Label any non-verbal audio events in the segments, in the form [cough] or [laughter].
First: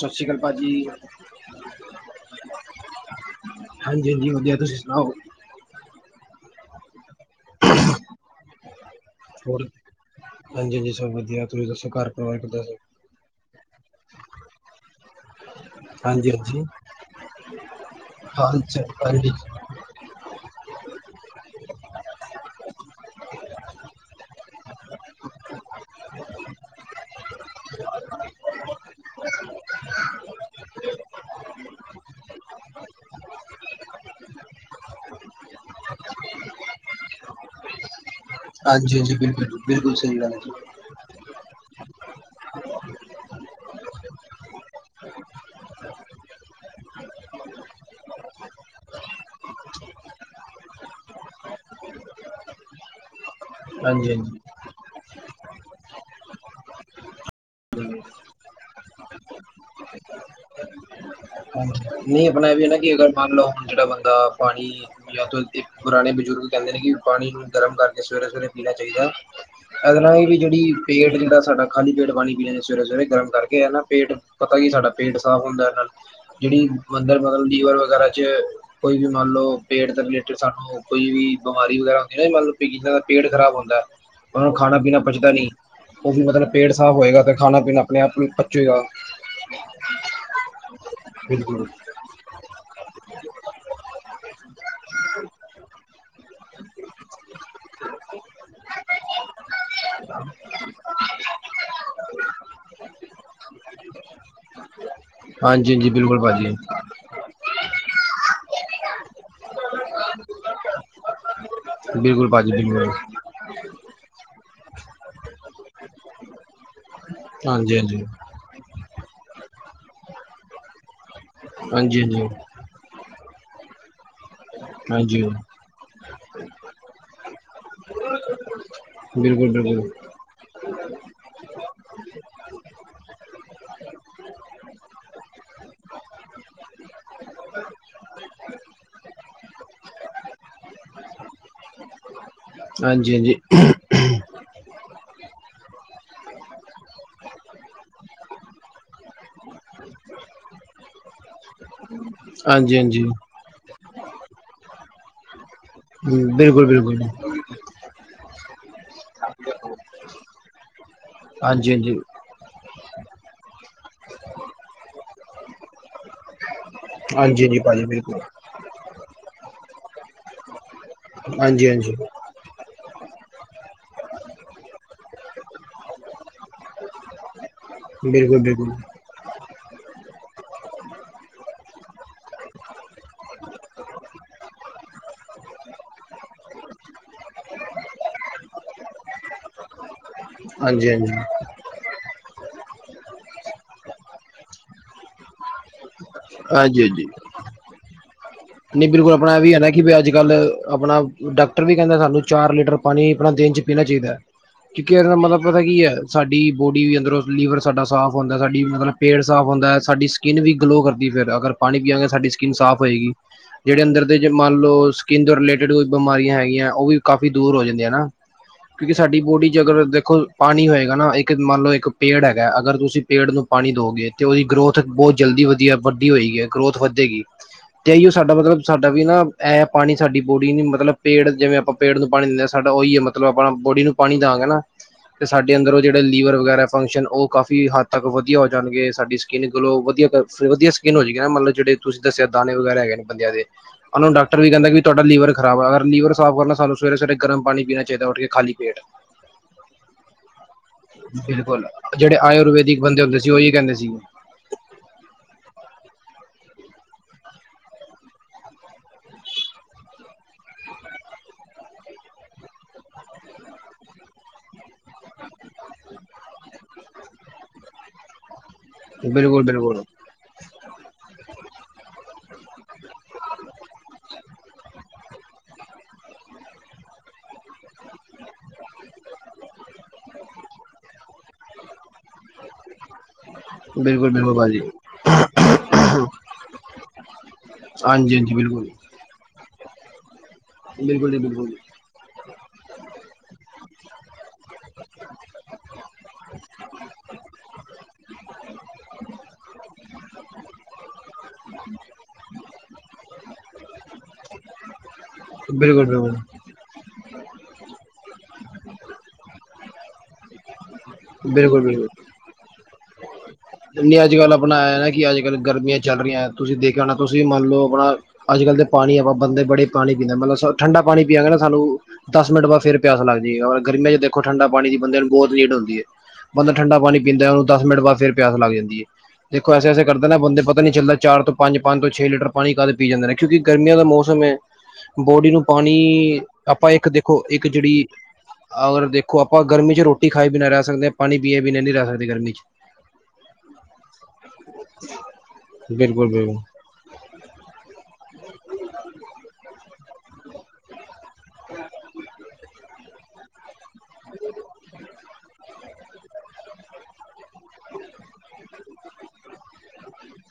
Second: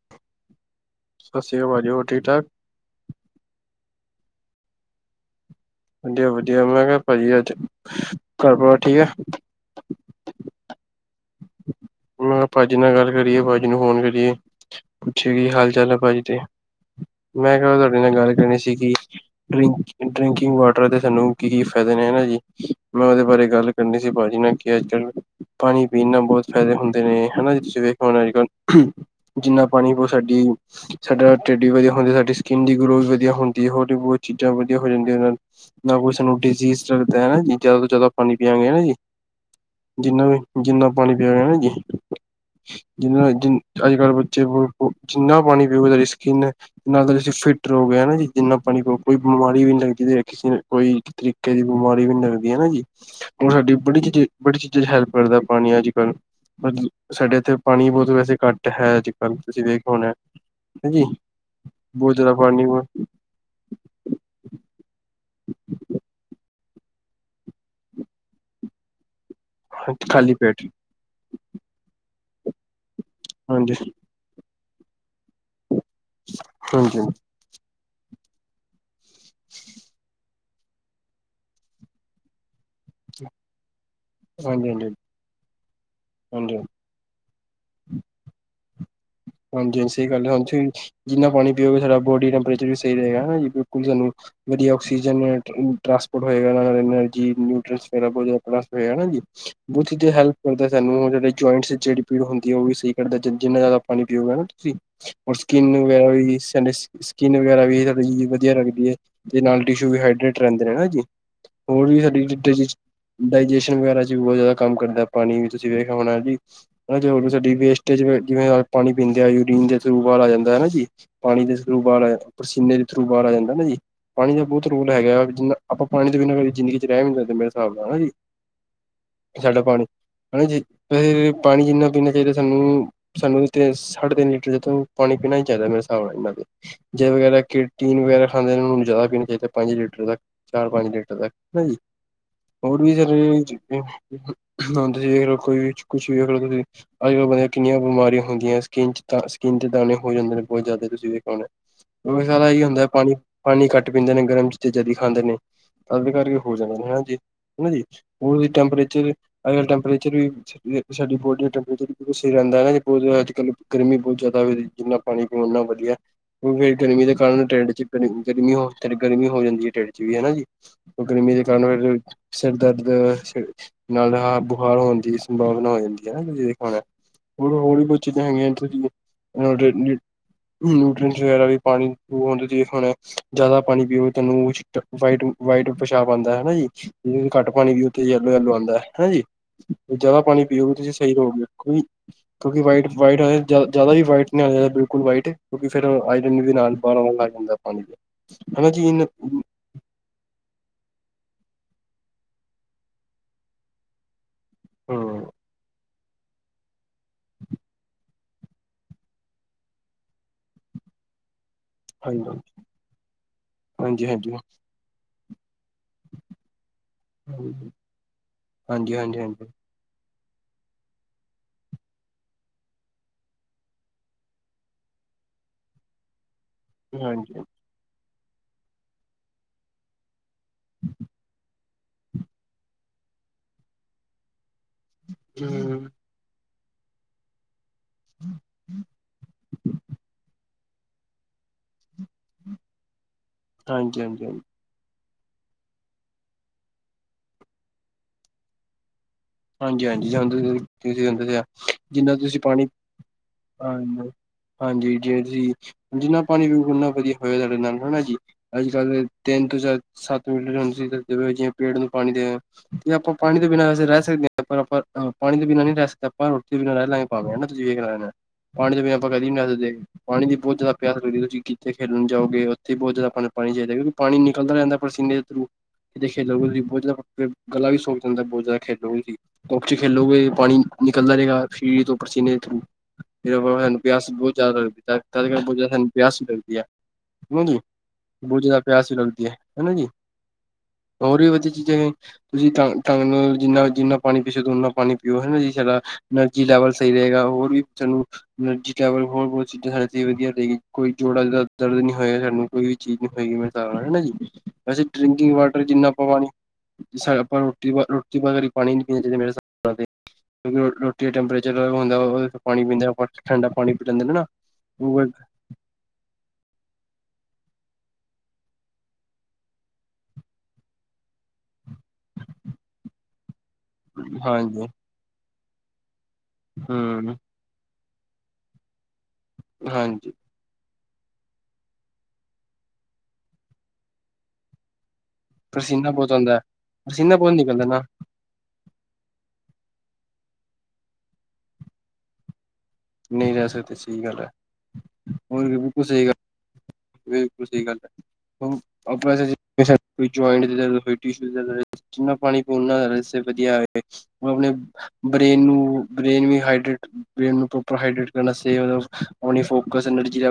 ਸਤਿ ਸ਼੍ਰੀ ਅਕਾਲ ਭਾਜੀ। ਸਤਿ ਸ੍ਰੀ ਅਕਾਲ ਭਾਜੀ, ਹੋਰ ਠੀਕ-ਠਾਕ? ਹਾਂਜੀ-ਹਾਂਜੀ, ਵਧੀਆ ਤੁਸੀਂ ਸੁਣਾਓ? ਵਧੀਆ-ਵਧੀਆ ਮੈਂ ਕਿਹਾ ਭਾਜੀ ਅੱਜ ਘਰ ਪਰ ਠੀਕ ਆ? ਹੋਰ, ਹਾਂਜੀ-ਹਾਂਜੀ, ਸਭ ਵਧੀਆ ਤੁਸੀਂ ਦੱਸੋ ਘਰ ਮੈਂ ਪਰਿਵਾਰ ਕਿਹਾ ਕਿੱਦਾਂ ਭਾਜੀ ਸਭ ਨਾਲ ਗੱਲ ਕਰੀਏ, ਭਾਜੀ ਨੂੰ ਫੋਨ ਕਰੀਏ, ਪੁੱਛੀਏ ਕੀ ਹਾਲ-ਚਾਲ ਹੈ। ਭਾਜੀ ਹਾਂਜੀ ਦੇ ਹਾਂਜੀ ਮੈਂ ਕਿਹਾ ਮੈਂ ਤੁਹਾਡੇ ਨਾਲ ਗੱਲ ਕਰਨੀ ਹਾਲ ਸੀਗੀ, ਚਾਲ ਹਾਂਜੀ ਡਰਿੰਕ ਡਰਿੰਕਿੰਗ ਵਾਟਰ ਦੇ ਸਾਨੂੰ ਕੀ-ਕੀ ਫਾਇਦੇ ਨੇ ਨਾ ਜੀ। ਮੈਂ ਉਹਦੇ ਬਾਰੇ ਗੱਲ ਕਰਨੀ ਸੀ ਭਾਜੀ ਨੇ ਕਿਹਾਂ ਅੱਜ ਕੱਲ ਪਾਣੀ ਪੀਣ ਨਾ। ਬਹੁਤ ਫਾਇਦੇ ਹੁੰਦੇ ਨੇ ਹਨਾ ਜੀ ਤੁਸੀਂ ਵੇਖੋ ਹੋ ਅੱਜ ਕੱਲ ਜਿੰਨਾ ਪਾਣੀ ਕੁ ਸਾਡੀ। ਸਾਡਾ ਢਿੱਡ ਵੀ ਵਧੀਆ ਹੁੰਦੀ ਸਾਡੀ ਸਕਿੰਨ ਦੀ ਗਲੋ ਵੀ ਵਧੀਆ ਹੁੰਦੀ ਹੋਰ ਵੀ ਬਹੁਤ ਚੀਜ਼ਾਂ ਵਧੀਆ ਹੋ ਜਾਂਦੀਆਂ ਉਹਦੇ ਨਾਲ। ਨਾ ਕੋਈ ਸਾਨੂੰ ਡਿਜ਼ੀਜ਼ ਲੱਗਦਾ ਹਨਾ ਜੀ ਜ਼ਿਆਦਾ ਤੋਂ, ਜ਼ਿਆਦਾ ਪਾਣੀ ਪਿਆਗੇ ਹੈ ਨਾ, ਜੀ ਹਾਂਜੀ ਹਾਂਜੀ ਬਿਲਕੁਲ ਬਿਲਕੁਲ ਸਹੀ ਜਿੰਨਾ ਗੱਲ ਵੀ, ਹੈ ਜੀ ਜਿੰਨਾ ਪਾਣੀ ਪਿਆਗੇ ਨਾ ਜੀ। ਜਿਨਾ ਨੇ ਅੱਜ ਕੱਲ੍ਹ ਬੱਚੇ ਜਿੰਨਾ ਪਾਣੀ ਪੀਓਗੇ ਸਾਡੀ ਸਕਿੰਨ ਨਾਲ ਤਾਂ, ਤੁਸੀਂ ਫਿੱਟ ਰਹੋਗੇ ਹੈ ਨਾ ਜੀ, ਜਿੰਨਾ ਪਾਣੀ ਪੀਓਗੇ ਕੋਈ ਬਿਮਾਰੀ ਵੀ, ਨੀ ਲੱਗਦੀ, ਕਿਸੇ ਨੂੰ ਕੋਈ ਤਰੀਕੇ ਦੀ ਬਿਮਾਰੀ ਵੀ ਨਹੀਂ ਲੱਗਦੀ ਹੈ ਨਾ ਜੀ ਹੁਣ ਸਾਡੀ ਬੜੀ ਹਾਂਜੀ ਚੀਜ਼ ਹਾਂਜੀ ਬੜੀ ਚੀਜ਼ਾਂ ਚ, ਹੈਲਪ ਕਰਦਾ ਪਾਣੀ ਅੱਜ ਕੱਲ ਤਾ, ਸਾਡੇ ਇੱਥੇ ਪਾਣੀ ਬਹੁਤ ਵੈਸੇ ਘੱਟ ਹੈ ਅੱਜ ਕੱਲ੍ਹ ਤੁਸੀਂ ਵੇਖਿਆ ਹੋਣਾ ਹਾਂਜੀ ਬਹੁਤ ਨਹੀਂ ਜ਼ਿਆਦਾ ਆਪਣਾ ਇਹ ਪਾਣੀ ਵੀ, ਨਾ ਕਿ ਅਗਰ ਮੰਨ ਲਓ ਜਿਹੜਾ ਬੰਦਾ ਪਾਣੀ ਜਾਂ ਤਾਂ ਇੱਕ ਪੁਰਾਣੇ ਬਜ਼ੁਰਗ ਕਹਿੰਦੇ ਨੇ, ਕਿ ਪਾਣੀ ਨੂੰ ਗਰਮ ਕਰਕੇ ਸਵੇਰੇ -ਸਵੇਰੇ ਪੀਣਾ ਚਾਹੀਦਾ। ਇਹਦੇ ਨਾਲ ਹੀ, ਵੀ ਜਿਹੜੀ ਪੇਟ ਜਿਹੜਾ ਸਾਡਾ ਖਾਲੀ ਪੇਟ ਪਾਣੀ -ਪੀਣਾ ਨੇ ਸਵੇਰੇ -ਸਵੇਰੇ ਗਰਮ ਕਰਕੇ ਹਾਂਜੀ ਨਾ ਪੇਟ ਪਤਾ ਕੀ ਸਾਡਾ ਪੇਟ ਸਾਫ਼ ਹੁੰਦਾ ਇਹਦੇ ਨਾਲ ਜਿਹੜੀ ਹਾਂਜੀ ਹਾਂਜੀ ਅੰਦਰ ਮਨ ਲੋ ਲੀਵਰ ਵਗੈਰਾ ਚ, ਕੋਈ ਵੀ ਮੰਨ ਲਓ ਪੇਟ ਥੱਲੇ ਜੇ ਸਾਨੂੰ ਕੋਈ ਵੀ, ਬਿਮਾਰੀ ਵਗੈਰਾ ਹੁੰਦੀ ਨਾ ਮਤਲਬ ਕਿ ਜਿਦਾ ਪੇਟ ਖਰਾਬ ਹੁੰਦਾ। ਉਹਨਾਂ ਨੂੰ ਹਾਂਜੀ ਖਾਣਾ ਹਾਂਜੀ -ਪੀਣਾ ਪਚਦਾ ਨਹੀਂ, ਉਹ ਵੀ ਮਤਲਬ ਹਾਂਜੀ ਪੇਟ ਸਾਫ਼ ਹੋਏਗਾ। ਅਤੇ ਖਾਣਾ -ਪੀਣਾ ਆਪਣੇ ਆਪ ਨੂੰ ਪਚੇਗਾ। ਹਾਂਜੀ -ਹਾਂਜੀ ਸਹੀ ਗੱਲ ਹੈ, ਹਾਂਜੀ ਜਿੰਨਾ ਪਾਣੀ ਬਿਲਕੁਲ ਪੀਓਗੇ ਸਾਡਾ ਬੋਡੀ ਟੈਂਪਰੇਚਰ ਵੀ, ਸਹੀ ਰਹੇਗਾ ਨਾ ਜੀ ਬਿਲਕੁਲ ਸਾਨੂੰ ਵਧੀਆ ਆਕਸੀਜਨ ਟਾਂਸਪੋਰਟ ਹੋਏਗਾ ਨਾਲ਼ੇ ਜੀ, ਬੁਥ ਦੀ ਹੈਲਪ ਕਰਦਾ ਸਾਨੂੰ ਜਿੜੀ ਜੋਇੰਟਸ ਚ ਜਿਹੜੀ ਪੀੜ ਹੁੰਦੀ ਹੈ ਉਹ ਵੀ ਸਹੀ ਕਰਦਾ ਜਿੰਨਾ ਜਿਆਦਾ ਪਾਣੀ ਪੀਓਗੇ ਨਾ ਤੁਸੀਂ ਔਰ ਹਾਂਜੀ ਸਕਿਨ ਹਾਂਜੀ ਵਗੈਰਾ ਬਿਲਕੁਲ ਵੀ ਭਾਜੀ ਸਡ, ਸਕਿਨ ਵਗੈਰਾ ਵੀ ਸਾਡੀ ਵਧੀਆ ਰੱਖਦੀ ਹੈ, ਤੇ ਨਾਲ ਟਿਸ਼ੂ ਵੀ ਹਾਈਡਰੇਟ ਰਹਿੰਦੇ ਨੇ ਹਨਾ ਜੀ। ਹੋਰ ਵੀ ਸਾਡੀ ਬਿਲਕੁਲ ਭਾਜੀ ਜਿੱਤੇ ਜੀ ਬਿਲਕੁਲ ਡਾਇਜੇਸ਼ਨ ਵਗੈਰਾ ਚ ਵੀ ਬਹੁਤ ਜ਼ਿਆਦਾ ਕੰਮ ਕਰਦਾ ਪਾਣੀ ਵੀ ਤੁਸੀਂ ਵੇਖਿਆ ਹੋਣਾ ਜੀ। ਹਨਾ ਜ ਸਾਡੀ ਹਾਂਜੀ ਵੇਸਟੇਜ ਹਾਂਜੀ ਜਿਵੇਂ ਪਾਣੀ ਪੀਂਦੇ ਆ ਯੂਰੀਨ ਦੇ ਰੂਪ ਚ ਬਾਹਰ ਆ ਜਾਂਦਾ ਨਾ ਜੀ। ਪਾਣੀ ਦੇ ਥਰੂ ਹਾਂਜੀ ਬਾਹਰ ਆ ਹਾਂਜੀ ਪਸੀਨੇ ਦੇ ਥਰੂ ਬਾਹਰ ਆ ਜਾਂਦਾ ਨਾ ਜੀ ਪਾਣੀ ਦਾ ਬਹੁਤ ਰੋਲ ਹਾਂਜੀ ਹੈਗਾ ਵੀ ਜਿੰਨਾ, ਆਪਾਂ ਪਾਣੀ ਦੇ ਬਿਨਾਂ ਕਦੇ ਜ਼ਿੰਦਗੀ ਚ ਰਹਿ ਵੀ ਸਕਦੇ, ਮੇਰੇ ਹਿਸਾਬ ਨਾਲ ਹੈ ਨਾ ਜੀ ਬਿਲਕੁਲ ਸਾਡਾ ਪਾਣੀ, ਬਿਲਕੁਲ ਹੈ ਨਾ ਜੀ ਵੇ ਪਾਣੀ ਜਿੰਨਾ ਪੀਣਾ ਚਾਹੀਦਾ ਸਾਨੂੰ-ਸਾਨੂੰ, ਤੇ ਸਾਢੇ ਤਿੰਨ ਲੀਟਰ ਤੋਂ ਪਾਣੀ ਪੀਣਾ ਹੀ ਨਹੀਂ ਚਾਹੀਦਾ, ਮੇਰੇ ਹਿਸਾਬ ਨਾਲ ਇਹਨਾਂ ਤੇ, ਪੀਜ਼ਾ ਵਗੈਰਾ ਟੀਨ ਵਗੈਰਾ ਖਾਂਦੇ ਉਹ ਨੂੰ ਜ਼ਿਆਦਾ ਪੀਣਾ ਚਾਹੀਦਾ, ਪੰਜ ਲੀਟਰ ਤੱਕ, ਚਾਰ ਪੰਜ ਲੀਟਰ ਤੱਕ ਹਨਾ ਜੀ ਹੋਰ ਵੀ, ਹਾਂਜੀ ਹਾਂਜੀ ਹ ਤੁਸੀਂ ਦੇਖ ਲੋ ਕੋਈ ਵੀ ਕੁੱਛ ਵੇਖ ਲਓ ਤੁਸੀਂ ਅੱਜ ਕੱਲ੍ਹ ਬੰਦਿਆਂ ਕਿੰਨੀਆਂ ਬਿਮਾਰੀਆਂ, ਹੁੰਦੀਆਂ ਸਕਿਨ ਚ ਸਕਿਨ ਤੇ ਦਾਣੇ ਹੋ ਜਾਂਦੇ ਨੇ ਬਹੁਤ ਜ਼ਿਆਦਾ ਤੁਸੀਂ ਵੇਖਿਆ ਹੋਣਾ। ਕਿਉਂਕਿ ਸਾਰਾ ਇਹੀ ਹਾਂਜੀ ਹੁੰਦਾ ਹਾਂਜੀ ਪਾਣੀ-ਪਾਣੀ ਘੱਟ ਪੀਂਦੇ ਨੇ ਗਰਮ ਚੀਜ਼ਾਂ ਜਾਦਾ ਖਾਂਦੇ ਨੇ, ਅੱਗੇ ਕਰਕੇ ਹੋ ਬਿਲਕੁਲ ਜਾਣਾ ਬਿਲਕੁਲ ਹਾਂਜੀ, ਹਨਾ ਜੀ ਉਹ ਟੈਂਪਰੇਚਰ ਅਗਰ ਟੈਂਪਰੇਚਰ ਵੀ ਸਾਡੀ ਬੋਡੀ ਦਾ ਹਾਂਜੀ ਟੈਂਪਰੇਚਰ ਹਾਂਜੀ ਵੀ, ਰਹਿੰਦਾ ਹੈ ਨਾ ਬਹੁਤ ਅੱਜ ਕੱਲ੍ਹ ਗਰਮੀ ਬਹੁਤ ਜ਼ਿਆਦਾ ਹੋ ਜਿੰਨਾ ਪਾਣੀ ਪੀ ਉਨਾ ਵਧੀਆ। ਹੁਣ ਫਿਰ ਗਰਮੀ ਦੇ ਹਾਂਜੀ ਕਾਰਨ ਹਾਂਜੀ ਟੈਂਟ ਚ ਭਾਜੀ ਬਿਲਕੁਲ ਗਰਮੀ ਗਰਮੀ ਹੋ ਜਾਂਦੀ ਹੈ। ਟੈਂਟ ਚ ਵੀ ਹਨਾ ਜੀ, ਗ਼ਰਮੀ ਦੇ ਹਾਂਜੀ ਹਾਂਜੀ ਕਾਰਨ, ਸਿਰ ਦਰਦ ਨਾਲ ਬੁਖਾਰ ਹੋਣ ਦੀ ਸੰਭਾਵਨਾ ਹੋ ਜਾਂਦੀ ਹੈ ਨਾ ਤੁਸੀਂ ਦੇਖਿਆ ਹੋਣਾ। ਹੋਰ ਹੋਰ ਵੀ ਬਹੁਤ ਚੀਜ਼ਾਂ ਬਿਲਕੁਲ ਹੈਗੀਆਂ ਇੱਥੇ, ਬਿਲਕੁਲ ਨਿਊਟਰੈਂਟਸ ਵਗੈਰਾ ਵੀ ਪਾਣੀ ਹ ਜ ਹੁਣ ਜ਼ਿਆਦਾ ਪਾਣੀ ਪੀਓਗੇ ਤੁਹਾਨੂੰ ਉਹ, ਵਾਈਟ ਵਾਈਟ ਪੇਸ਼ਾਬ ਆਉਂਦਾ ਹੈ। ਹੈ ਨਾ ਜੀ ਜੇ ਘੱਟ ਪਾਣੀ ਵੀ ਉੱਥੇ ਯੈਲੋ ਯਲੋ ਆਉਂਦਾ ਹੈ। ਹੈ ਨਾ ਜੀ, ਜ਼ਿਆਦਾ ਪਾਣੀ ਪੀਓਗੇ ਹਾਂਜੀ ਤੁਸੀਂ ਹਾਂਜੀ ਸਹੀ ਰਹੋਗੇ। ਕਿਉਂਕਿ ਵਾਈਟ ਵਾਈਟ ਜ਼ਿਆਦਾ ਵੀ ਵਾਈਟ ਨਹੀਂ ਆਣਾ ਚਾਹੀਦਾ ਬਿਲਕੁਲ ਵਾਈਟ, ਕਿਉਂਕਿ ਫਿਰ ਆਈਰਨ ਨਾਲ ਹਾਂਜੀ ਹਾਂਜੀ ਬਾਹਰ ਲੱਗ ਜਾਂਦਾ ਪਾਣੀ ਮੈਂ ਜੀਨ ਕਿਉਂਕਿ ਅੱਜ ਕੱਲ ਆਪਣਾ ਡਾਕਟਰ ਵੀ ਕਹਿੰਦੇ, ਸਾਨੂੰ ਚਾਰ ਲੀਟਰ ਪਾਣੀ ਆਪਣਾ ਦਿਨ ਚ ਪੀਣਾ ਚਾਹੀਦਾ ਹੈ। ਕਿਉਂਕਿ, ਇਦਾਂ ਮਤਲਬ ਪਤਾ ਕੀ ਹੈ। ਸਾਡੀ ਬੋਡੀ ਵੀ ਅੰਦਰੋਂ ਲੀਵਰ ਸਾਡਾ ਸਾਫ਼ ਹੁੰਦਾ ਸਾਡੀ ਮਤਲਬ ਪੇਟ ਸਾਫ਼ ਹੁੰਦਾ ਸਾਡੀ ਸਕਿੰਨ ਵੀ ਗਲੋਅ ਕਰਦੀ, ਦੀ ਫਿਰ ਅਗਰ ਪਾਣੀ ਪੀਆਗੇ ਹਾਂਜੀ ਸਾਡੀ ਸਕਿੰਨ ਸਾਫ਼ ਹੋਏਗੀ ਜਿਹੜੇ ਅੰਦਰ ਹਾਂਜੀ ਦੇ ਹਾਂਜੀ ਮੰਨ ਲਓ, ਕੇਂਦਰ ਰਿਲੇਟਿਡ ਕੋਈ ਬਿਮਾਰੀਆਂ ਹੈਗੀਆਂ! ਉਹ ਵੀ ਕਾਫੀ ਦੂਰ ਹੋ, ਹਾਂਜੀ ਜਾਂਦੇ ਆ! ਨਾ ਕਿਉਂਕਿ ਹਾਂਜੀ ਹਾਂਜੀ ਸਾਡੀ ਹਾਂਜੀ ਬੋਡੀ 'ਚ, ਅਗਰ ਦੇਖੋ ਪਾਣੀ ਹੋਏਗਾ ਨਾ, ਇੱਕ ਮੰਨ ਲਓ ਇੱਕ ਪੇੜ ਹੈਗਾ ਅਗਰ ਤੁਸੀਂ ਪੇੜ ਨੂੰ, ਪਾਣੀ ਦਿਓਗੇ ਤੇ ਉਹਦੀ ਗਰੋਥ ਬਹੁਤ ਜਲਦੀ ਵਧੀਆ ਵੱਡੀ ਹੋਈ ਹੈ ਗਰੋਥ ਵੱਧੇਗੀ। ਹਾਂਜੀ ਤੇ ਇਹੀ ਓ ਸਾਡਾ ਮਤਲਬ ਸਾਡਾ ਵੀ ਨਾ ਇਹ ਪਾਣੀ ਸਾਡੀ ਬੋਡੀ ਨ ਮਤਲਬ ਪੇੜ ਜਿਵੇਂ ਆਪਾਂ- ਪੇੜ ਨੂੰ ਪਾਣੀ ਦਿੰਦੇ ਆ ਸਾਡਾ ਉਹੀ ਹੈ। ਮਤਲਬ ਆਪਣਾ ਬੋਡੀ ਨੂੰ ਪਾਣੀ ਦਵਾਂਗੇ ਨਾ- [inaudible] ਤੇ ਸਾਡੇ ਅੰਦਰ ਉਹ ਹਮ ਜਿਹੜੇ ਲੀਵਰ ਵਗੈਰਾ ਫੰਕਸ਼ਨ ਉਹ ਕਾਫੀ ਹੱਦ ਤੱਕ ਵਧੀਆ ਹੋ ਜਾਣਗੇ ਸਾਡੀ ਸਕਿਨ ਗਲੋ ਵਧੀਆ- ਵਧੀਆ- ਸਕਿਨ ਹੋ ਜਾਗੀ ਨਾ ਮਤਲਬ ਜਿਹੜੇ ਤੁਸੀਂ ਦੱਸਿਆ ਦਾਣੇ ਵਗੈਰਾ ਹੈਗੇ ਨੇ ਬੰਦੇ ਹਾਂਜੀ ਹਾਂਜੀ ਉਹ ਨੂੰ ਹਾਂਜੀ ਡਾਕਟਰ ਵੀ ਕਹਿਦਾ ਵੀ- ਤੁਹਾਡਾ ਲੀਵਰ ਖਰਾਬ ਅਰ ਲੀਵਰ ਸਾਫ਼ ਕਰਨਾ ਸਾਨੂੰ ਸਵੇਰੇ ਸਵੇਰੇ ਗਰਮ ਪਾਣੀ ਪੀਣਾ ਚਾਹੀਦਾ ਉਠ ਕੇ ਖਾਲੀ ਪੇਟ- ਹਾਂਜੀ- ਹਾਂਜੀ [unintelligible] ਬਿਲਕੁਲ ਜਿੰਨਾ ਜਿਹੜੇ ਤੁਸੀਂ ਪਾਣੀ ਆਯੁਰਵੈਦਿਕ ਬੰਦੇ ਹੁੰਦੇ ਸੀ ਉਹੀ ਕਹਿੰਦੇ ਸੀ ਹਾਂ- ਹਾਂਜੀ ਜੇ ਤੁਸੀਂ ਜਿੰਨਾ ਪਾਣੀ ਪੀਊਗੇ ਉਨਾ ਵਧੀਆ ਹੋਇਆ ਸਾਡੇ ਨਾਲ ਹਨਾ ਜੀ- ਅੱਜ ਕੱਲ ਦੇ ਤਿੰਨ ਤੋਂ ਸੱਤ [unintelligible] ਪੇੜ ਨੂੰ ਪਾਣੀ ਦੇਣਾ - ਤੇ ਆਪਾ ਪਾਣੀ ਤੋਂ ਬਿਨਾ ਵੈਸੇ ਰਹਿ ਸਕਦੇ ਹਾਂ ਪਰ ਆਪਾ- ਪਾਣੀ ਦੇ ਬਿਨਾਂ ਨਹੀਂ ਰਹਿ ਸਕਦੇ ਆਪਾਂ ਰੋਟੀ ਦੇ ਬਿਨਾ ਰਹਿ ਲੈ ਪਾਵੇਂ ਜੇ ਰਾਣਾ ਪਾਣੀ ਤੋਂ ਬਿਨਾਂ ਆਪਾਂ ਕਦੇ ਵੀ ਬਿਲਕੁਲ ਨਹੀਂ ਰਹਿ ਸਕਦੇ ਬਿਲਕੁਲ - ਪਾਣੀ ਦੀ ਬਹੁਤ ਜਿਆਦਾ ਪਿਆਸ ਲਗਦੀ ਤੁਸੀਂ ਕਿ ਖੇਡਣ ਜਾਓਗੇ ਉਥੇ ਬਹੁਤ ਜਿਆਦਾ ਪਾਣੀ ਚਾਹੀਦਾ ਕਿਉਂਕਿ ਪਾਣੀ ਨਿਕਲਦਾ ਜਾਂਦਾ ਹੈ। ਪਸੀਨੇ ਤੋਂ [unintelligible] ਬਹੁਤ ਜਿਆਦਾ ਗਲਾ ਵੀ ਸੁੱਕ ਜਾਂਦਾ ਬਹੁਤ ਜਿਆਦਾ ਖੇਡੂਗੀ ਉੱਚ ਖੇਲੋਗੇ ਪਾਣੀ ਨਿਕਲਦਾ ਰਿਆ [unintelligible] ਪਸੀਨੇ ਤੋਂ [unintelligible] ਪਿਆਸ ਬਿਲਕੁਲ ਬਹੁਤ ਬਿਲਕੁਲ ਜਿਆਦਾ ਭਾਜੀ ਲਗਦੀ ਬਹੁਤ ਜਿਆਦਾ ਪਿਆਸ ਵੀ ਲੱਗਦੀ ਹੈ। ਹਾਂਜੀ ਹਾਂਜੀ ਹਾਂਜੀ ਬਹੁਤ ਜਿਆਦਾ ਬਿਲਕੁਲ ਪਿਆਸ ਵੀ ਲੱਗਦੀ ਹਨਾ ਜੀ- ਬਿਲਕੁਲ ਜੀ ਹੋਰ ਵੀ ਵਧੀਆ ਬਿਲਕੁਲ ਚੀਜਾ ਨੇ ਤੁਸੀਂ ਢੰਗ ਨਾਲ ਜਿੰਨਾ- ਜਿੰਨਾ- ਪਾਣੀ ਪਿਛੋ ਦੋੜ ਨਾਲ ਪਾਣੀ ਪੀਓ ਹਨਾ ਜੀ ਸਾਡਾ ਐਨਰਜੀ ਲੈਵਲ ਸਹੀ ਰਹੇਗਾ ਹੋਰ ਵੀ ਤੁਹਾਨੂੰ - ਐਨਰਜੀ ਲੈਵਲ ਬਹੁਤ ਬਹੁਤ ਚੀਜਾ ਵਧੀਆ ਦੇ ਗਈ ਕੋਈ ਜੋੜਾ ਦਾ ਦਰਦ ਨਹੀ ਹੋਇਆ ਸਾਨੂੰ- ਕੋਈ ਵੀ ਚੀਜ ਨਹੀਂ ਪਏਗੀ [unintelligible] ਵੈਸੇ ਡਰਿੰਕਿੰਗ ਵਾਟਰ ਜਿੰਨਾ ਬਿਲਕੁਲ ਆਪਾ ਬਿਲਕੁਲ ਪਾਣੀ ਆਪਾ ਰੋਟੀ ਰੋਟੀ ਬਾਦ ਹੀ ਪਾਣੀ- [unintelligible] ਕਿ ਰੋਟੀ ਦਾ ਟੈਂਪਰੇਚਰ ਬਿਲਕੁਲ ਬਿਲਕੁਲ ਹੁੰਦਾ ਪਾਣੀ ਪੀਂਦੇ ਆਪਾਂ ਠੰਡਾ ਪਾਣੀ ਪੀ ਲੈਂਦੇ ਨੇ ਅੱਜ ਨਾ ਕੱਲ ਆਪਣਾ ਨਾ ਉਹ ਕਿ ਅੱਜ ਕੱਲ ਗਰਮੀਆਂ ਚੱਲ ਰਹੀਆਂ ਤੁਸੀਂ ਦੇਖਿਆ ਨਾ ਤੁਸੀਂ ਮੰਨ ਲਓ ਆਪਣਾ- ਅੱਜ ਕੱਲ ਦੇ ਪਾਣੀ ਹਵਾ ਬੰਦੇ ਬੜੇ ਪਾਣੀ ਪੀਂਦਾ ਮਤਲਬ ਠੰਡਾ ਪਾਣੀ ਪੀਵਾਂਗੇ ਨਾ ਸਾਨੂੰ- ਦਸ ਮਿੰਟ ਬਾਅਦ ਪਿਆਸ ਲਗਦੀ ਗਰਮੀਆਂ 'ਚ ਦੇਖੋ ਠੰਡਾ ਹਾਂਜੀ ਪਾਣੀ ਦੀ ਬੰਦਿਆਂ ਨੂੰ ਬਹੁਤ ਹੀਟ ਹੁੰਦੀ ਹੈ। ਬੰਦਾ ਠੰਡਾ ਪਾਣੀ ਹੂੰ, ਪੀਂਦਿਆਂ ਨੂੰ ਦਸ ਮਿੰਟ ਬਾਅਦ ਫਿਰ ਪਿਆਸ ਲੱਗ ਜਾਦੀ ਹੈ। ਦੇਖੋ ਐਸੇ- ਐਸੇ ਕਰਦੇ ਹਾਂਜੀ ਨਾ ਬੰਦੇ ਪਤਾ ਨੀ ਚੱਲਦਾ ਚਾਰ ਤੋਂ- ਪੰਜ ਪੰਜ ਤੋਂ ਛੇ ਲੀਟਰ ਪਾਣੀ ਕਾਹਦੇ ਪੀ ਜਾਦੇ ਨੇ ਕਿਉਂਕਿ ਗਰਮੀਆਂ ਦਾ ਮੌਸਮ ਹੈ। ਬੋਡੀ ਨੂੰ- ਪਸੀਨਾ ਬਹੁਤ ਪਾਣੀ ਆਂਦਾ। ਆਪਾਂ ਇਕ ਪਸੀਨਾ ਦੇਖੋ ਬਹੁਤ ਇਕ ਨਿਕਲਦਾ ਨਾ ਜਿਹੜੀ- ਅਗਰ ਦੇਖੋ ਆਪਾਂ ਗਰਮੀ 'ਚ ਰੋਟੀ ਖਾਈ ਬਿਨਾਂ ਰਹਿ ਸਕਦੇ ਹਾਂ ਪਾਣੀ ਪੀਏ ਬਿਨਾ ਨੀ ਰਹਿ ਸਕਦੇ ਗਰਮੀ 'ਚ- ਨਹੀ ਰਹਿ ਸਕਦੇ ਸਹੀ ਗੱਲ ਹੈ। ਹੋਰ ਬਿਲਕੁਲ ਸਹੀ ਗੱਲ ਹੈ। ਬਿਲਕੁਲ ਸਹੀ ਗੱਲ ਹੈ। [unintelligible] [unintelligible] ਜਿੰਨਾ ਪਾਣੀ [unintelligible] ਬ੍ਰਰੇਨ ਨੂੰ ਬਰੇਨ ਵੀ ਹਾਈਡਰੇਟ- ਟ ਕਰਨਾ ਆਪਲ [unintelligible]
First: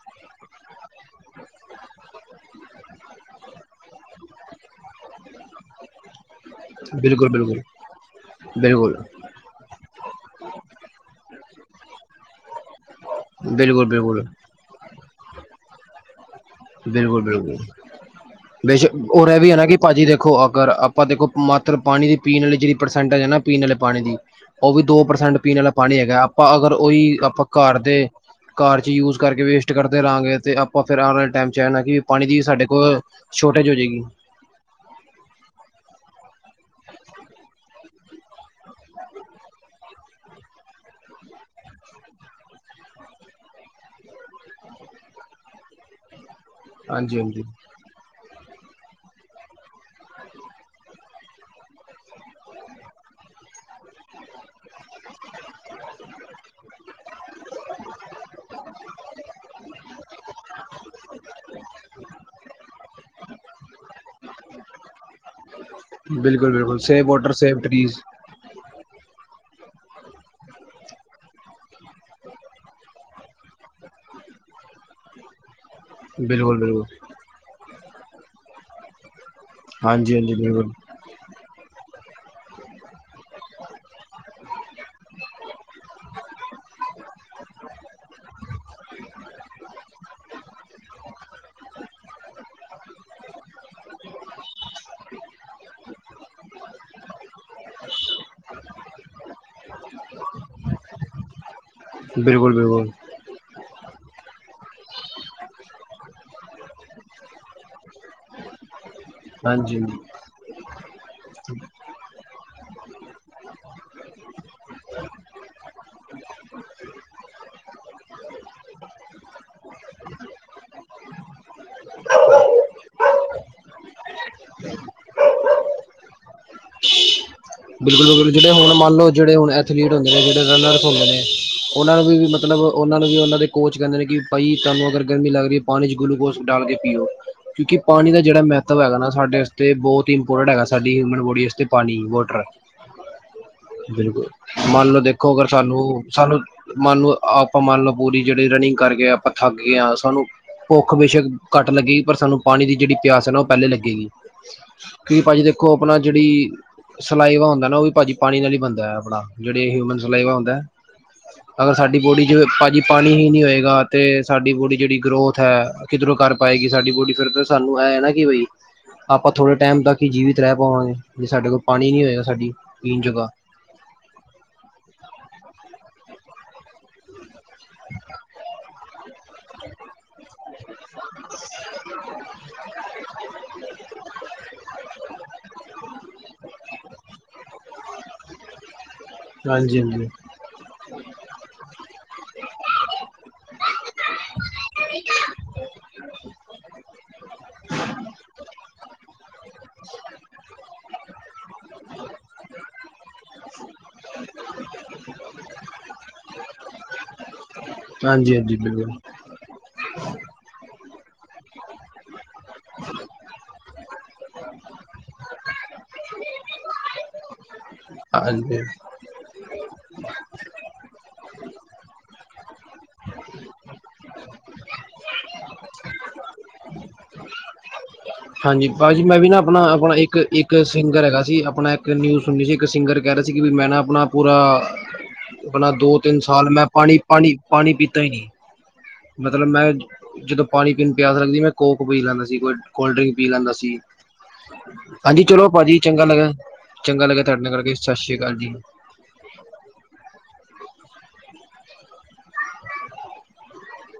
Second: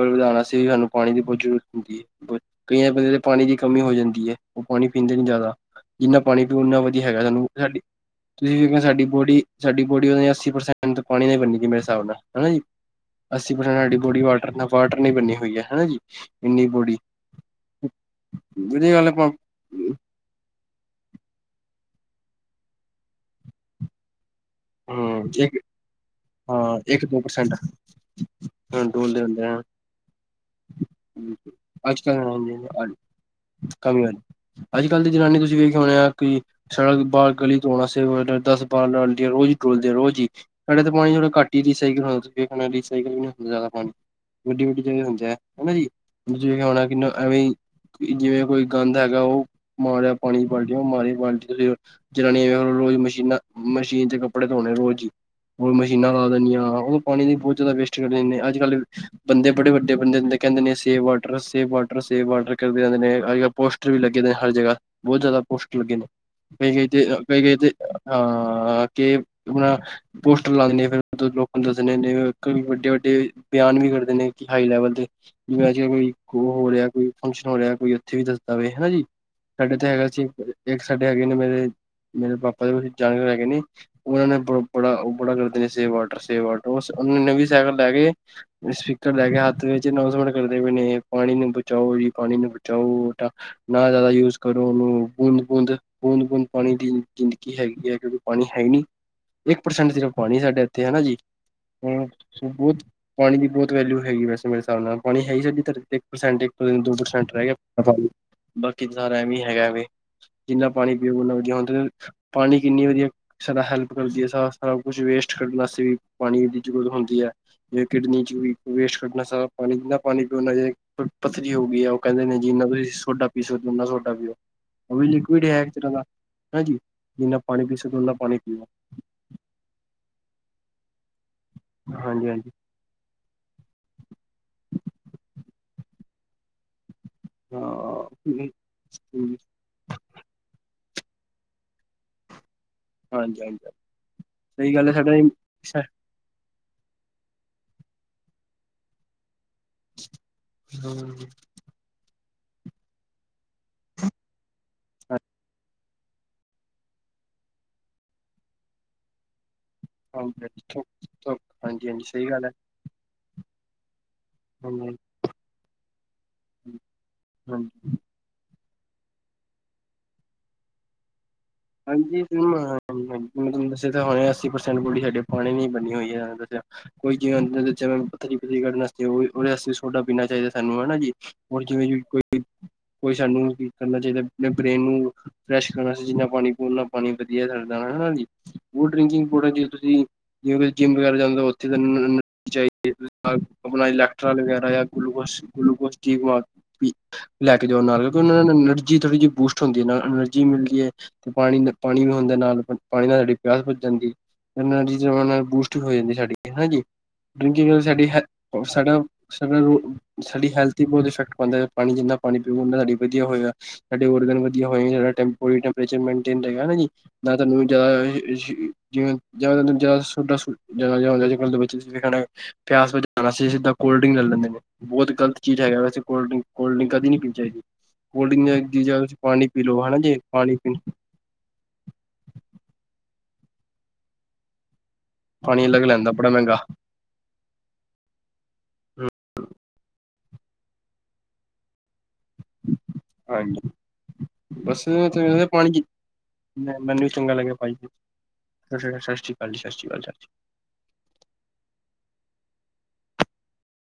ਵਧਾਣਾ ਸੀ ਸਾਨੂੰ ਪਾਣੀ ਦੀ ਜਰੂਰਤ ਹੁੰਦੀ ਹੈ। ਕਈ ਬੰਦੇ ਦੇ ਪਾਣੀ ਦੀ ਕਮੀ ਹੋ ਜਾਂਦੀ ਹੈ। ਉਹ ਪਾਣੀ ਪੀਂਦੇ ਨਹੀ ਜਿਆਦਾ- ਜਿਨਾ ਪਾਣੀ ਪੀਓ ਓਨਾ ਵਧੀਆ ਹੈਗਾ ਬਿਲਕੁਲ ਸਾਨੂੰ, ਬਿਲਕੁਲ ਸਾਡੀ, ਤੁਸੀ ਵੇਖ ਬਿਲਕੁਲ ਸਾਡੀ ਬੋਡੀ- ਸਾਡੀ ਬੋਡੀ ਉਹ ਅੱਸੀ ਪ੍ਰਸੈਂਟ ਪਾਣੀ ਨਾਲ ਬਨੀ ਮੇਰੇ ਹਿਸਾਬ ਨਾਲ, ਹਨਾ ਜੀ- ਅੱਸੀ ਪ੍ਸੈਨਟ ਬਿਲਕੁਲ ਸਾਡੀ ਬੋਡੀ, ਬਿਲਕੁਲ ਵਾਟਰ ਨਾਲ ਬਣੀਨੀ ਹੋਈ ਹੈ। ਹਨਾ ਜੀ- ਇੰਨੀ ਬੋਡੀ ਬਿਲਕੁਲ- ਬਿਲਕੁਲ, ਵਧੀਆ ਬੇਸ਼ੱਕ, ਗੱਲ ਉਹ ਆਪਾਂ ਵੀ ਹੈ ਨਾ ਕਿ ਭਾਜੀ ਦੇ- ਖੋ, ਅਗਰ ਆਪਾ ਦੇਖੋ ਮਾਤਰ ਪਾਣੀ ਦੀ ਪੀਣੀ ਜਿਹੜੀ ਪ੍ਰਸੈਂਟਜ ਹੈ ਨਾ, ਪੀਣ ਵਾਲੇ ਪਾਣੀ ਦੀ- ਉਹ ਵੀ ਦੋ ਹੂੰ ਪ੍ਰਸੈਂਟ ਪੀਣ ਇੱਕ ਵਾਲਾ ਪਾਣੀ ਹੈਗਾ, ਆਪਾਂ ਅਗਰ ਹਾਂ ਇੱਕ ਉਹੀ, ਦੋ ਆਪਾਂ ਪਰਸੈਂਟ ਘਰ ਦੇ- ਘਰ 'ਚ ਯੂਜ ਡੋਲਦੇ ਕਰਕੇ ਹੁੰਦੇ ਆ। ਵੇਸਟ ਕਰਦੇ ਰਹਾਂਗੇ, ਤੇ ਆਪਾ ਫਿਰ ਆਉਣ ਵਾਲੇ ਟਾਈਮ- 'ਚ ਹੈ ਨਾ ਕਿ ਅਜ ਕਲ ਪਾਣੀ ਦੀ ਕਮੀ, ਸਾਡੇ ਕੋਲ ਸ਼ੋਰਟੇਜ ਅੱਜ ਹੋ ਕੱਲ ਜਾਏਗੀ ਵਾਲੀ, ਅੱਜ ਕੱਲ੍ਹ ਦੀ ਜਨਾਨੀ ਤੁਸੀ ਵੇਖਿਆ ਹੋਣਾ ਕਿ- ਸੜਕ ਬਾਹਰ ਗਲੀ ਤੂਆਉਣਾ ਸੀ ਦਸ ਬਾਰਾਂਹ ਬਾਲਟੀਆਂ ਰੋਜ਼ਹੀ- ਰੁਲਦੇ ਰੋਜ਼ ਹੀ, ਸਾਡੇ ਤਾਂ ਪਾਣੀ ਥੋੜਾ ਘੱਟ ਹੀ ਰੀਸਕ ਵੀ ਹੁੰਦੀਆ ਪਾਣੀ- ਵੱਡੀ ਵੱਡੀ ਜਗ੍ਹਾ ਹੁੰਦੇ ਹੈ। ਹਨਾ ਜੀ ਖਾਉਣਾ [unintelligible] ਕਿੰਨ ਹਾਂਜੀ ਹਾਂਜੀ ਐਵੇਂ ਜਿਵੇਂ ਕੋਈ ਗੰਦ ਹੈਗਾ ਉਹ, ਮਾਰਿਆ ਪਾਣੀ ਦੀ ਬਾਲਟੀ ਉਹ ਮਾਰੀ ਬਾਲਟੀ ਤੁ ਜਨਾਨੀਆਂਖਲ ਰੋਜ਼ ਮਸ਼ੀਨਾਂ, ਮਸ਼ੀਨ ਤੇ ਕਪੜੇ ਧੋਣੇ ਰੋਜ਼ ਹੀ, ਮਸ਼ੀਨਾਂ ਲਾ ਦਿੰਣੀਆਂ ਉਹ ਪਾਣੀ ਦੀ ਬਹੁਤ ਜ਼ਿਆਦਾ ਵੇਸਟ ਕਰ ਦਿੰਦਿਆ ਅੱਜ ਕੱਲ ਬੰਦੇ ਬੜੇ ਵੱਡੇ ਬੰਦੇਦੇ ਕਹਿੰਦੇ ਨੇ ਸੇ ਵਾਟਰ ਸੇ ਵਾਟਰ ਸੇ ਵਾਟਰ ਕਰਦੇ ਰਹਿੰਦੇ ਨੇ ਅ ਪ ਪੋਸਟਰ ਵੀ ਲੱਗੇ ਨੇ ਹਰ ਜਗ੍ਹਾ ਬਹੁਤ ਜ਼ਿਆਦਾ ਪੋਸਟ ਲੱਗੇ ਨੇ, ਬਿਲਕੁਲ ਕਈ- ਬਿਲਕੁਲ ਕਈ ਤੇ ਸੇਵ ਵਾਟਰ ਕਈ, ਕਈ ਸੇਵ ਤੇ ਟਰੀਜ਼ ਅਹ ਕਿ ਆਪਣਾ ਪੋਸਟਰ ਲਾਉਂਦੇ ਫਿਰ ਉ ਲੋਕਾਂ ਨੂੰ ਦੱਸਣੇ ਨੇ ਵੱਡੇ- ਵੱਡੇ ਤੇ ਬਿਆਨ ਵੀ ਕਰਦੇ ਨੇ ਕਿ ਹਾਈ ਲੈਵਲ ਤੇ, ਜਿਵੇਂ ਅੱਜ -ਕੱਲ ਕੋਈ ਉਹ ਬਿਲਕੁਲ ਹੋ ਬਿਲਕੁਲ ਰਿਹਾ ਕੋਈ ਫੰਕਸ਼ਨ ਹੋ ਰਿਹਾ ਕੋਈ ਉੱਥੇ ਵੀ ਦੱਸਦਾ ਵਵੇ ਹਨਾ ਜੀ, ਸਾਡੇ ਤੇ ਹੈਗਾ ਹਾਂਜੀ ਸੀ ਹਾਂਜੀ ਬਿਲਕੁਲ ਇੱਕ ਛੱਡੇ ਹੈਗੇ ਨੇ ਮੇਰੇ, ਮੇਰੇ ਪਾਪਾ ਦੇ ਕੁ ਜਾਣਕਾਰ ਹੈਗੇ ਨੇ ਉਹਨਾਂ ਨੇ ਬ, ਬੜਾ ਉਹ ਬੜਾ ਕਰਦੇ ਨੇ ਸੇ ਵਾਟਰ ਸੇ ਵਾਟਰ ਨੇ ਵੀ ਸਾਈਕਲ ਲੈ ਕੇ ਸਪੀਕਰ ਲੈ ਕੇ ਹੱਥ ਵਿੱਚ ਨੌ ਸਟ ਕਰਦੇ ਪਏ ਨੇ, ਪਾਣੀ ਨੂੰ ਬਚਾਓ ਪਾਣੀ ਨੂੰ ਬਚਾਓ ਨਾ, ਜ਼ਿਆਦਾ ਯੂਜ ਕਰੋ ਉਹਨੂੰ, ਬੂੰਦ- ਬੂੰਦ ਬੂੰਦ- ਬੂੰਦ ਪਾਣੀ ਦੀ ਜ਼ਿੰਦਗੀ ਹੈਗੀ ਹੈ, ਕਿਉਂਕਿ ਪਾਣੀ ਹੈ ਨਹੀਂ ਇੱਕ ਪਰਸੈਂਟ ਸਿਰਫ ਪਾਣੀ ਸਾਡੇ ਇੱਥੇ ਹਨਾ ਜੀ, ਬਿਲਕੁਲ ਬਹੁਤ ਬਿਲਕੁਲ ਪਾਣੀ ਦੀ ਬਹੁਤ ਵੈਲਿਊ ਹੈਗੀ ਵੈਸੇ ਮੇਰੇ ਹਿਸਾਬ ਨਾਲ, ਪਾਣੀ ਹੈ ਹੀ ਧਰਤੀ ਤੇ ਇੱਕ ਸਾਸੈਂਟ, ਦੋ ਪ੍ਰਸੈਂਟ ਰਹਿ ਗਿਆ ਬਾਕੀ ਸਾਰਾ, ਐਵੇਂ ਹੈਗਾ ਹਾਂਜੀ ਐਵੇਂ ਹਾਂਜੀ, ਜਿੰਨਾ ਪਾਣੀ ਪੀਓ, ਓਨਾ ਵਧੀਆ, ਪਾਣੀ ਕਿੰਨੀ ਵਧੀਆ ਸਾਡੀ ਹੈਲਪ ਕਰਦੀ ਹੈ ਸਭ ਕੁਛ ਵੇਸਟ ਕਰਨਾ ਸੀ, ਪਾਣੀ ਦੀ ਜ਼ਰੂਰਤ ਹੁੰਦੀ ਹੈ ਜੇ ਕਿਡਨੀ 'ਚ ਵੇਸਟ ਕਰਨਾ ਸਾ ਪਾ ਪਾਣੀ ਪੀਓਣਾ ਚ ਪੱਥਰੀ ਹੋ ਗਈ ਉਹ ਕਹਿੰਦੇ ਨੇ ਜਿੰਨਾ ਤੁਸੀਂ ਸੋਡਾ ਪੀ ਸਕਦੇ ਹੋ ਓਨਾ ਸੋਡਾ ਪੀਓ ਅ ਲਿਕੀਡ ਹੈ ਇਕ ਤਰਾਂ, ਹਨਾ ਹਾਂਜੀ ਜਿੰਨਾ ਪਾਣੀ ਪੀ ਸਕਦੇ ਹੋ ਬਿਲਕੁਲ- ਉਨਾ ਬਿਲਕੁਲ, ਪਾਣੀ ਜਿਹੜੇ ਪੀਓ ਹੁਣ ਮੰਨ ਲਓ ਜਿਹੜੇ ਹੁਣ ਐਥਲੀਟ ਹੁੰਦੇ ਨੇ, ਜਿਹੜੇ ਰਨਰਸੁੰਦੇ ਨੇ ਉਹਨਾਂ ਨੂੰ ਵੀ ਹਾਂਜੀ ਹਾਂਜੀ ਮਤਲਬ ਉਹਨਾਂ ਨੂੰ ਵੀ ਉਹਨਾਂ ਦੇ ਕੋਚ ਕਹਿੰਦੇ ਨੇ, ਕਿ ਭਾਈ ਤੁਹਾਨੂੰ ਅਗਰ ਗਰਮੀ ਲੱਗ ਰਹੀ ਹੈ ਪਾਣੀ 'ਚ ਗਲੂਕੋਜ਼ ਡਾਲ ਕੇ ਪੀਓ, ਕਿਉਂਕਿ ਪਾਣੀ ਦਾ ਜਿਹੜਾ ਹਾਂ ਮਹੱਤਵ ਹੈਗਾ ਨਾ ਸਾਡੇ ਤੇ ਬਹੁਤ ਹੀ ਇੰਪੋਰਟੈਂਟ ਹੈਗਾ ਸਾਡੀ ਹਿਊਮਨ ਬੋਡੀ ਵਾਸਤੇ ਪਾਣੀ, ਵਾਟਰ ਹਾਂਜੀ ਹਾਂਜੀ ਬਿਲਕੁਲ, ਸਹੀ ਗੱਲ ਮੰਨ ਹੈ ਲਓ ਦੇਖੋ ਅਗਰ ਸਾਡਾ ਸਾਨੂੰ ਸਾਨੂੰ ਮੰਨ ਲ ਆਪਾਂ ਮੰਨ ਲਓ ਪੂਰੀ ਜਿਹੜੀ ਰਨਿੰਗ ਕਰਕੇ ਆਪਾਂ ਠੱਗ ਗਿਆਆਂ, ਸਾਨੂੰ ਭੁੱਖ ਬੇਸ਼ਕ ਘੱਟ ਲੱਗੀਈ ਪਰ ਸਾਨੂੰ ਪਾਣੀ ਦੀ ਜਿਹੜੀ ਪਿਆਸ ਹੈ ਨਾ ਉਹ ਪਹਿਲੇ ਲੱਗੇਗੀ, ਕਿਉਂਕਿ ਭਾਜੀ ਦੇਖੋ ਆਪਣਾ ਜਿਹੜੀ ਸਲਾਈਵਾ ਹੁੰਦਾ ਨਾ ਉਹ ਵੀ ਭਾਜੀ ਪਾਣੀ ਨਾਲ ਹੀ ਬਣਦਾ ਹੈ ਆਪਣਾ, ਜਿਹੜੇ ਹਨ ਹੁੰਦਾ ਅਗਰ ਹਾਂਜੀ ਸਾਡੀ ਹਾਂਜੀ ਬੋਡੀ ਸਹੀ 'ਚ ਗੱਲ ਹੈ ਭਾਜੀ ਪਾਣੀ ਹੀ ਨਈ ਹੋਏਗਾ। ਤੇ ਸਾਡੀ ਬੋਡੀ ਜਿਹੜੀ ਗਰੋਥ ਹੈ ਕਿਧਰੋਂ ਕਰ ਪਾਏਗੀ ਸਾਡੀ ਬੋਡੀ ਫਿਰ ਸਾਨੂੰ ਇਹ ਹੈ ਨਾ ਕਿ ਬਈ ਆਪਾਂ ਥੋੜ੍ਹੇ ਟਾਈਮ ਤੱਕ ਹੀ ਜੀਵਿਤ ਰਏ ਪਾਵਾਂਗੇ ਜੇ ਸਾਡੇ ਕੋਲ ਪਾਣੀ ਨਹੀਂ ਹਾਂਜੀ ਹੋਏਗਾ [unintelligible] ਸਾਡੀ ਪੀਣ ਜੋਗਾ ਜੀ ਹੁਣੇ ਅੱਸੀ ਪ੍ਰਸੈਂਟ ਬੂੜ ਸਾਡੇ ਪਾਣੀ ਬਣੀ ਹੋਈ ਹੈ ਦੱਸਿਆ। ਕੋਈ ਕਿਵੇਂ ਜਵੇਂ ਪੱਥਰੀ ਪੂਥਰੀ ਕੱਢਣੈ। ਜਰੂਰੀ ਥੋੜੇ ਉਹਦੇ ਆਸਤੇ ਸੋਡਾ ਪੀਣਾ ਚਾਹੀਦਾ ਸਾਨੂੰ ਹਨਾ ਜੀ ਹੋਰ ਜਿਵੇਂ ਕੋਈ ਕੋਈ ਸਾਨੂੰ ਕੀ ਕਰਨਾ ਚਾਹੀਦਾ ਆਪ ਬ੍ਰੇਨ ਨੂੰ ਫਰੈਸ਼ ਕਰਨਾ ਚਾਹੀ ਜਿੰਨਾ ਪਾਣੀ ਖੁਲਾ ਪਾਣੀ ਵਧੀਆ ਰੈਂਦਾ ਹਨਾ ਜੀ ਹੋ ਡਰਿੰਕਿੰਗ ਥੋੜਾ ਜਿਹਾ ਹਾਂਜੀ ਤੁਸੀਂ ਹਾਂਜੀ ਜਿਵੇਂ ਜਿੰਮ ਵਗੈਰਾ ਜਾਂਦੇ ਹੋ ਉਥੇ [unintelligible] ਆਪਣਾ ਇਲੈਕਟ੍ਰਾਲ ਵਗੈਰਾ ਜਾਂ ਗਲੂਕੋਸ ਗਲੂਕੋਸ ਠੀਕ ਮ ਲੈ ਕੇ ਜਾਓ ਨਾਲ ਕਿਉਂਕਿ ਉਹਨਾਂ ਨੂੰ ਐਨਰਜੀ ਥੋੜ੍ਹੀ ਜਿਹੀ ਬੂਸਟ ਹੁੰਦੀ ਹੈ ਨਾਲੇ ਐਨਰਜੀ ਮਿਲਦੀ ਏ। ਤੇ ਪਾਣੀ-ਪਾਣੀ ਵੀ ਹੁੰਦਾ ਨਾਲ ਪਾਣੀ ਨਾਲ ਸਾਡੀ ਪਿਆਸ ਬੁਝ ਜਾਂਦੀ ਏ। ਐਨਾ [unintelligible] ਬੂਸਟ ਵੀ ਹੋ ਜਾਂਦੀ ਸਾਡੀ ਹਨਾ ਜੀ। ਡਰਿੰਕਿੰਗ ਨਾਲ ਸਾਡੀ ਹਾਂਜੀ ਹਾਂਜੀ ਹੈਲ ਬਿਲਕੁਲ ਸਾਡਾ-ਸਾਡਾ ਸਾਡੀ ਹੈਲਥ ਤੇ ਬੋਤ ਇਫੈਕਟ ਪਾਂਦਾ। ਪਾਣੀ ਜਿੰਨਾ ਪਾਣੀ ਪੀਊ ਗੇ ਉਨਾ ਸਾਡੀ ਵਧੀਆ ਹੋਏਗਾ ਸਾਡੇ ਔਰਗਨ ਵ ਜੇ ਹੋਏ ਟੈਂਪਰੇਚਰ ਮੈਂਟੇਨ ਰਏਗਾ ਨਾ ਜੀ ਤਾਂ ਤੁਹਾਨੂੰ ਜਾਦਾ ਹਾਂਜੀ ਜਿਵੇਂ [inaudible] ਜਿਦਾ ਪਿਆਸ ਬਜਾਣ ਸੀ ਸਿੱਧਾ ਕੋਲਡ ਡਰਿੰਕ ਲੈ ਲੈਂਦੇ ਨੇ। ਬੋਤ ਗਲਤ ਚੀਜ਼ ਹੈਗਾ ਵੈਸੇ ਕੋਲਡ ਡਰਿੰਕ- ਕੋਲਡ ਡਰਿੰਕ ਕਦੀ ਨਈ ਪੀਣੀ ਚਾਹੀਦੀ। ਕੋਲਡ ਹਾਂਜੀ ਡਰਿੰਕ ਦੀ ਜਗ੍ਹਾ ਭਾਜੀ ਤੁਸੀਂ ਮੈਂ ਵੀ ਨਾ ਪਾਣੀ ਪੀ ਲਓ ਆਪਣਾ-ਆਪਣਾ ਹਨਾ ਜੀ ਇੱਕ-ਇੱਕ ਪਾਣੀ ਸਿੰਗਰ ਹੈਗਾ ਸੀ ਆਪਣਾ ਇੱਕ ਇੱਕ ਨਿਊਜ਼ ਸੁਨੀ ਸੀ ਇੱਕ ਸਿੰਗਰ ਕਹਿ ਰਿਆ ਸੀ ਕਿ ਵੀ ਮੈਂ ਨਾ ਆਪਣਾ ਪੂਰਾ ਪਾਣੀ ਆਪਣਾ ਅਲੱਗ ਦੋ ਲੈਂਦਾ ਤਿੰਨ ਬੜਾ ਸਾਲ ਮਹਿੰਗਾ। ਮੈਂ ਪਾਣੀ-ਪਾਣੀ-ਪਾਣੀ ਪੀਤਾ ਹੀ ਨਈ ਮਤਲਬ ਮੈਂ ਜਦੋਂ ਪਾਣੀ ਪੀਣ ਪਿਆਸ ਸਕਦੀ ਮੈਂ ਕੋਕ ਪੀ ਲੈਂਦਾ ਸੀ ਕੋਈ ਕੋਲਡ ਡਰਿੰਕ ਪੀ ਲੈਂਦਾ ਹਾਂਜੀ ਸੀ। ਬਸ ਹਾਂਜੀ ਚਲੋ ਭਾਜੀ ਪਾਣੀ ਚੰਗਾ ਲੱਗਾ ਚੰਗਾ ਲੱਗਿਆ ਤੁਹਾਡੇ ਨਾਲ ਕਰਕੇ ਸਤਿ ਸ੍ਰੀ ਅਕਾਲ ਜੀ। ਸ ਸਤਿ ਸ਼੍ਰੀ ਅਕਾਲੀ ਸਤਿ੍ਰੀ ਅਕਾਲ [inaudible]